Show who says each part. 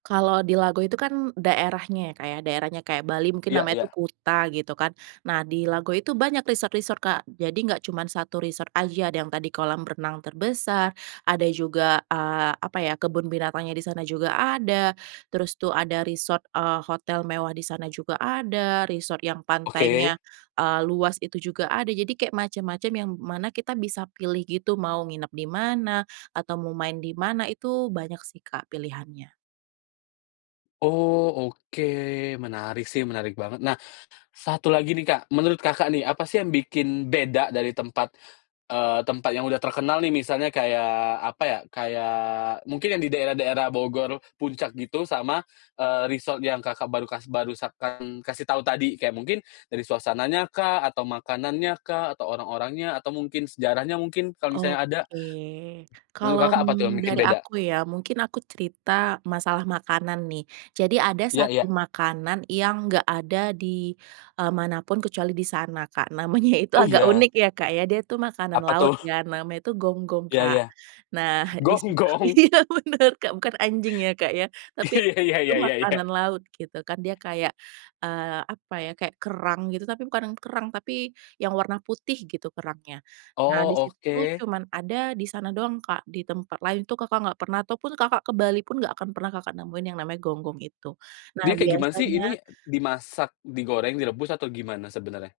Speaker 1: Kalau di Lago itu kan daerahnya ya Kak ya, daerahnya kayak Bali mungkin
Speaker 2: Iya
Speaker 1: namanya itu
Speaker 2: iya.
Speaker 1: Kuta gitu kan. Nah di Lago itu banyak resort-resort Kak, jadi gak cuman 1 resort aja ada yang tadi kolam renang terbesar, ada juga, eee, apa ya kebun binatangnya di sana juga ada, terus tuh ada resort, eee, hotel mewah di sana juga ada resort yang pantainya,
Speaker 2: Oke.
Speaker 1: eee, luas itu juga ada, jadi kayak macem-macem yang mana kita bisa pilih gitu mau nginep di mana, atau mau main di mana itu banyak sih Kak pilihannya.
Speaker 2: Oh oke, menarik sih menarik banget. Nah 1 lagi nih Kak, menurut Kakak nih apa sih yang bikin beda dari tempat, eee, tempat yang udah terkenal nih? Misalnya kayak apa ya, kayak, mungkin yang di daerah-daerah Bogor, Puncak gitu sama, eee, resort yang Kakak baru kasih barusan kasih tahu tadi, kayak mungkin dari suasananya kah, atau makanannya kah, atau orang-orangnya, atau mungkin sejarahnya mungkin, kalau misalnya ada.
Speaker 1: Oke.
Speaker 2: Menurut
Speaker 1: Kalau
Speaker 2: Kakak apa tuh yang bikin
Speaker 1: dari
Speaker 2: beda?
Speaker 1: aku ya, mungkin aku cerita masalah makanan nih, jadi ada
Speaker 2: Iya
Speaker 1: satu
Speaker 2: iya.
Speaker 1: makanan yang gak ada di, eee, manapun kecuali di sana Kak, namanya itu
Speaker 2: Oh
Speaker 1: agak
Speaker 2: iya.
Speaker 1: unik ya Kak ya, dia itu makanan
Speaker 2: Apa
Speaker 1: laut
Speaker 2: tuh?
Speaker 1: ya, namanya itu gonggong
Speaker 2: Iya
Speaker 1: Kak.
Speaker 2: iya.
Speaker 1: Nah dis
Speaker 2: Gonggong?
Speaker 1: iya bener Kak bukan anjing ya Kak ya, tapi
Speaker 2: Iya iya
Speaker 1: itu
Speaker 2: iya iya iya.
Speaker 1: makanan laut gitu, kan dia kayak, eee, apa ya, kayak kerang gitu, tapi bukan yang kerang, tapi yang warna putih gitu kerangnya. Nah
Speaker 2: Oh
Speaker 1: di situ tuh
Speaker 2: oke.
Speaker 1: cuman ada di sana doang Kak, di tempat lain itu Kakak gak pernah ataupun Kakak ke Bali pun gak akan pernah Kakak nemuin yang namanya gonggong itu. Nah
Speaker 2: Dia kayak gimana sih
Speaker 1: biasanya
Speaker 2: ini dimasak, digoreng, direbus atau gimana sebenarnya?